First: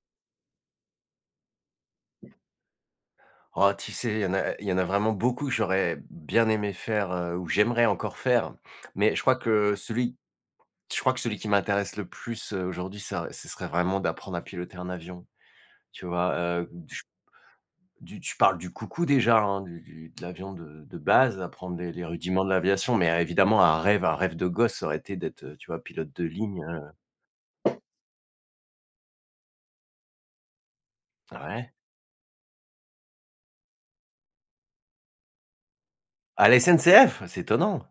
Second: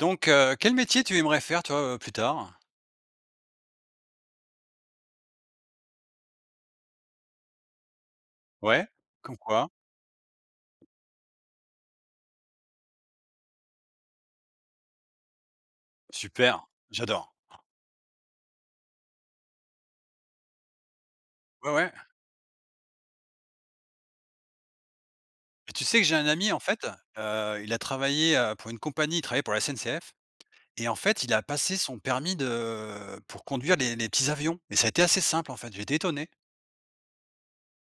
Donc heu, quel métier tu aimerais faire toi, heu, plus tard? Ah tu sais, il y en a e il y en a vraiment beaucoup que j'aurais bien aimé faire, heu, ou j'aimerais encore faire, Ouais mais je crois comme quoi? que celui je crois que celui qui m'intéresse le plus, heu, aujourd'hui sa re ça ce serait vraiment d'apprendre à piloter un avion. Tu vois, Super, heu, d ch j'adore. du tu parles du coucou déjà hein du du de l'avion de de base, Ouais, apprendre ouais. les les rudiments de l'aviation, mais a évidemment un rêve un rêve de gosse aurait été d'être, heu, tu Mais vois, tu sais que pilote j'ai de un ami en ligne, fait, heu, heu il a travaillé, heu, pour une compagnie, il travaillait pour la SNCF et en fait il a Ouais. passé son permis de pour conduire les les petits avions et ça a été assez simple en fait, j'étais étonné. À la SNCF? C'est étonnant.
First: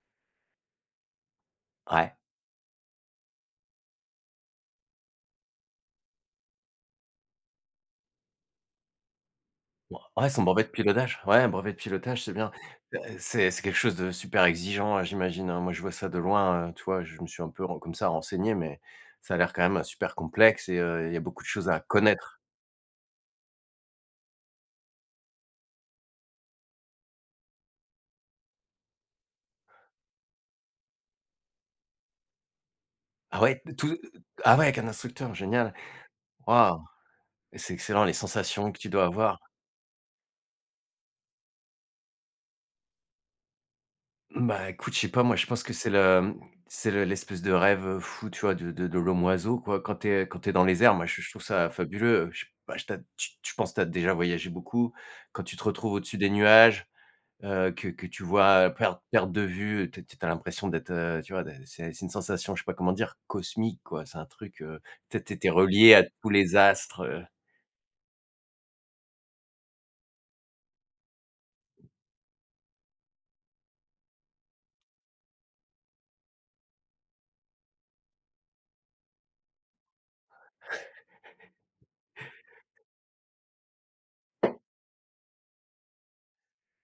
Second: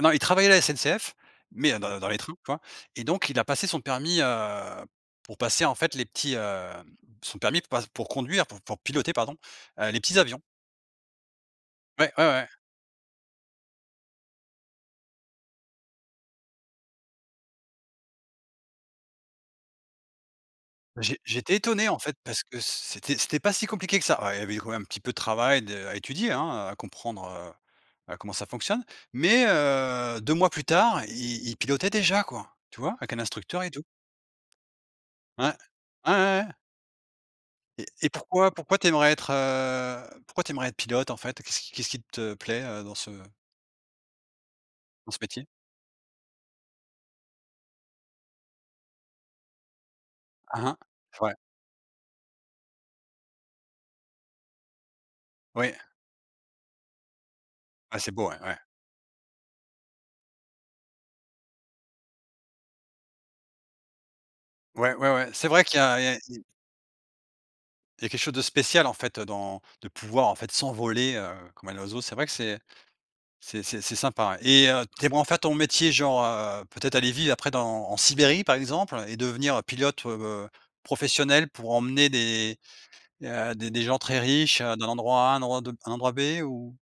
Non il travaillait à la SNCF mais heu, dans les dans Ouais. les train, tu vois? Et donc il a passé son permis, heu, pour passer en fait les petits, hem, son permis pas pour conduire pour pour piloter pardon, heu, les petits Ouais, avions. son brevet de pilotage, ouais, un brevet de Ouais, pilotage, ouais, c'est ouais. bien. Heu, c'est c'est quelque chose de super exigeant, heu, j'imagine hein. Moi je vois ça de loin, heu, tu vois, je me suis un peu re comme ça renseigné, mais ça a l'air quand même super complexe et heu, il y J'é a beaucoup de j'étais choses à étonné en fait connaître. parce que c'était c'était pas si compliqué que ça. Alors il y avait quand même un petit peu de travail de à étudier hein, heu, à comprendre, heu, bah comment ça fonctionne mais heu, 2 mois plus tard, i il pilotait déjà quoi, tu vois? Avec un Ah ouais instructeur et d tout. tout de ah ouais avec un instructeur Ouais, génial. ouais, ouais, ouais. Waouh! Et c'est Et excellent, et les pourquoi sensations que pourquoi tu tu dois aimerais être, avoir. heu, pourquoi tu aimerais être pilote en fait? Qu'est-ce qui qu'est-ce qui te plaît, heu, dans ce Bah écoute, je sais dans ce pas moi, je métier? pense que c'est le, mmh, c'est le l'espèce de rêve fou tu vois de de de l'homme oiseau quoi. Quand tu es quand tu es Ah dans hein. les airs, moi j je Ouais. trouve ça fabuleux, heu, bah j tu as d tu tu je penses tu as déjà voyagé beaucoup, quand tu te Oui. retrouves au-dessus des nuages, heu, que Ah que c'est tu beau, ouais. vois Ouais. à per perte de vue, tu es tu sais, tu as l'impression d'être, heu, tu vois de c'est c'est une sensation, je sais pas comment dire cosmique quoi. C'est un truc, heu, Ouais, ouais, tu sais, ouais tu es tu c'est es vrai qu'il y relié a à et tous et les astres, heu il y a quelque chose de spécial en fait, heu, dans de pouvoir en fait s'envoler, heu, comme un oiseau. C'est vrai que c'est c'est c'est c'est sympa hein et heu, tu aimerais en faire ton métier genre, heu, peut-être aller vivre après dans en Sibérie par exemple et devenir pilote, heu, professionnel pour emmener des, heu, des des gens très riches, heu, d'un endroit A à un endroit de b un endroit B ou?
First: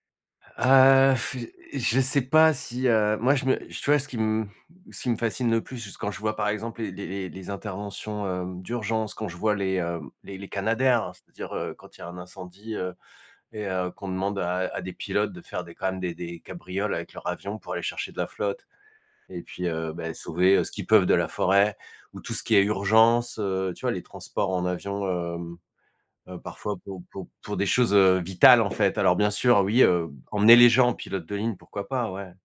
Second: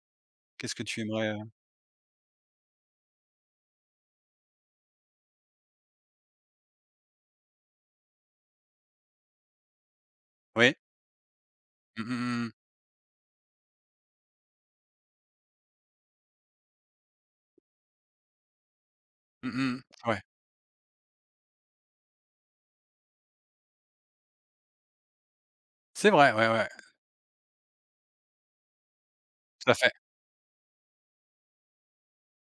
Qu'est-ce que tu Ah aimerais, heu je sais pas si, heu, moi je me tu vois ce qui m ce qui me fascine le plus, juste, quand je vois par exemple les les les les interventions, hem, d'urgence, quand je vois les, heu, les les Oui. Canadair, c'est-à-dire, heu, quand il y Mmh a mh, un mmh mh. incendie, heu et heu, qu'on demande à à des pilotes de faire des quand même des des cabrioles avec leur avion pour aller chercher de la flotte et Mmh puis, mh, heu, bah ouais. sauver, heu, ce qu'ils peuvent de la forêt ou tout ce qui est urgence. Heu, tu vois les transports en avion, hem, C'est vrai heu, ouais, ouais. parfois pour pour pour des choses, heu, vitales en fait. Alors bien sûr Tout à oui, fait. heu, emmener les gens en pilote de ligne, pourquoi pas ouais.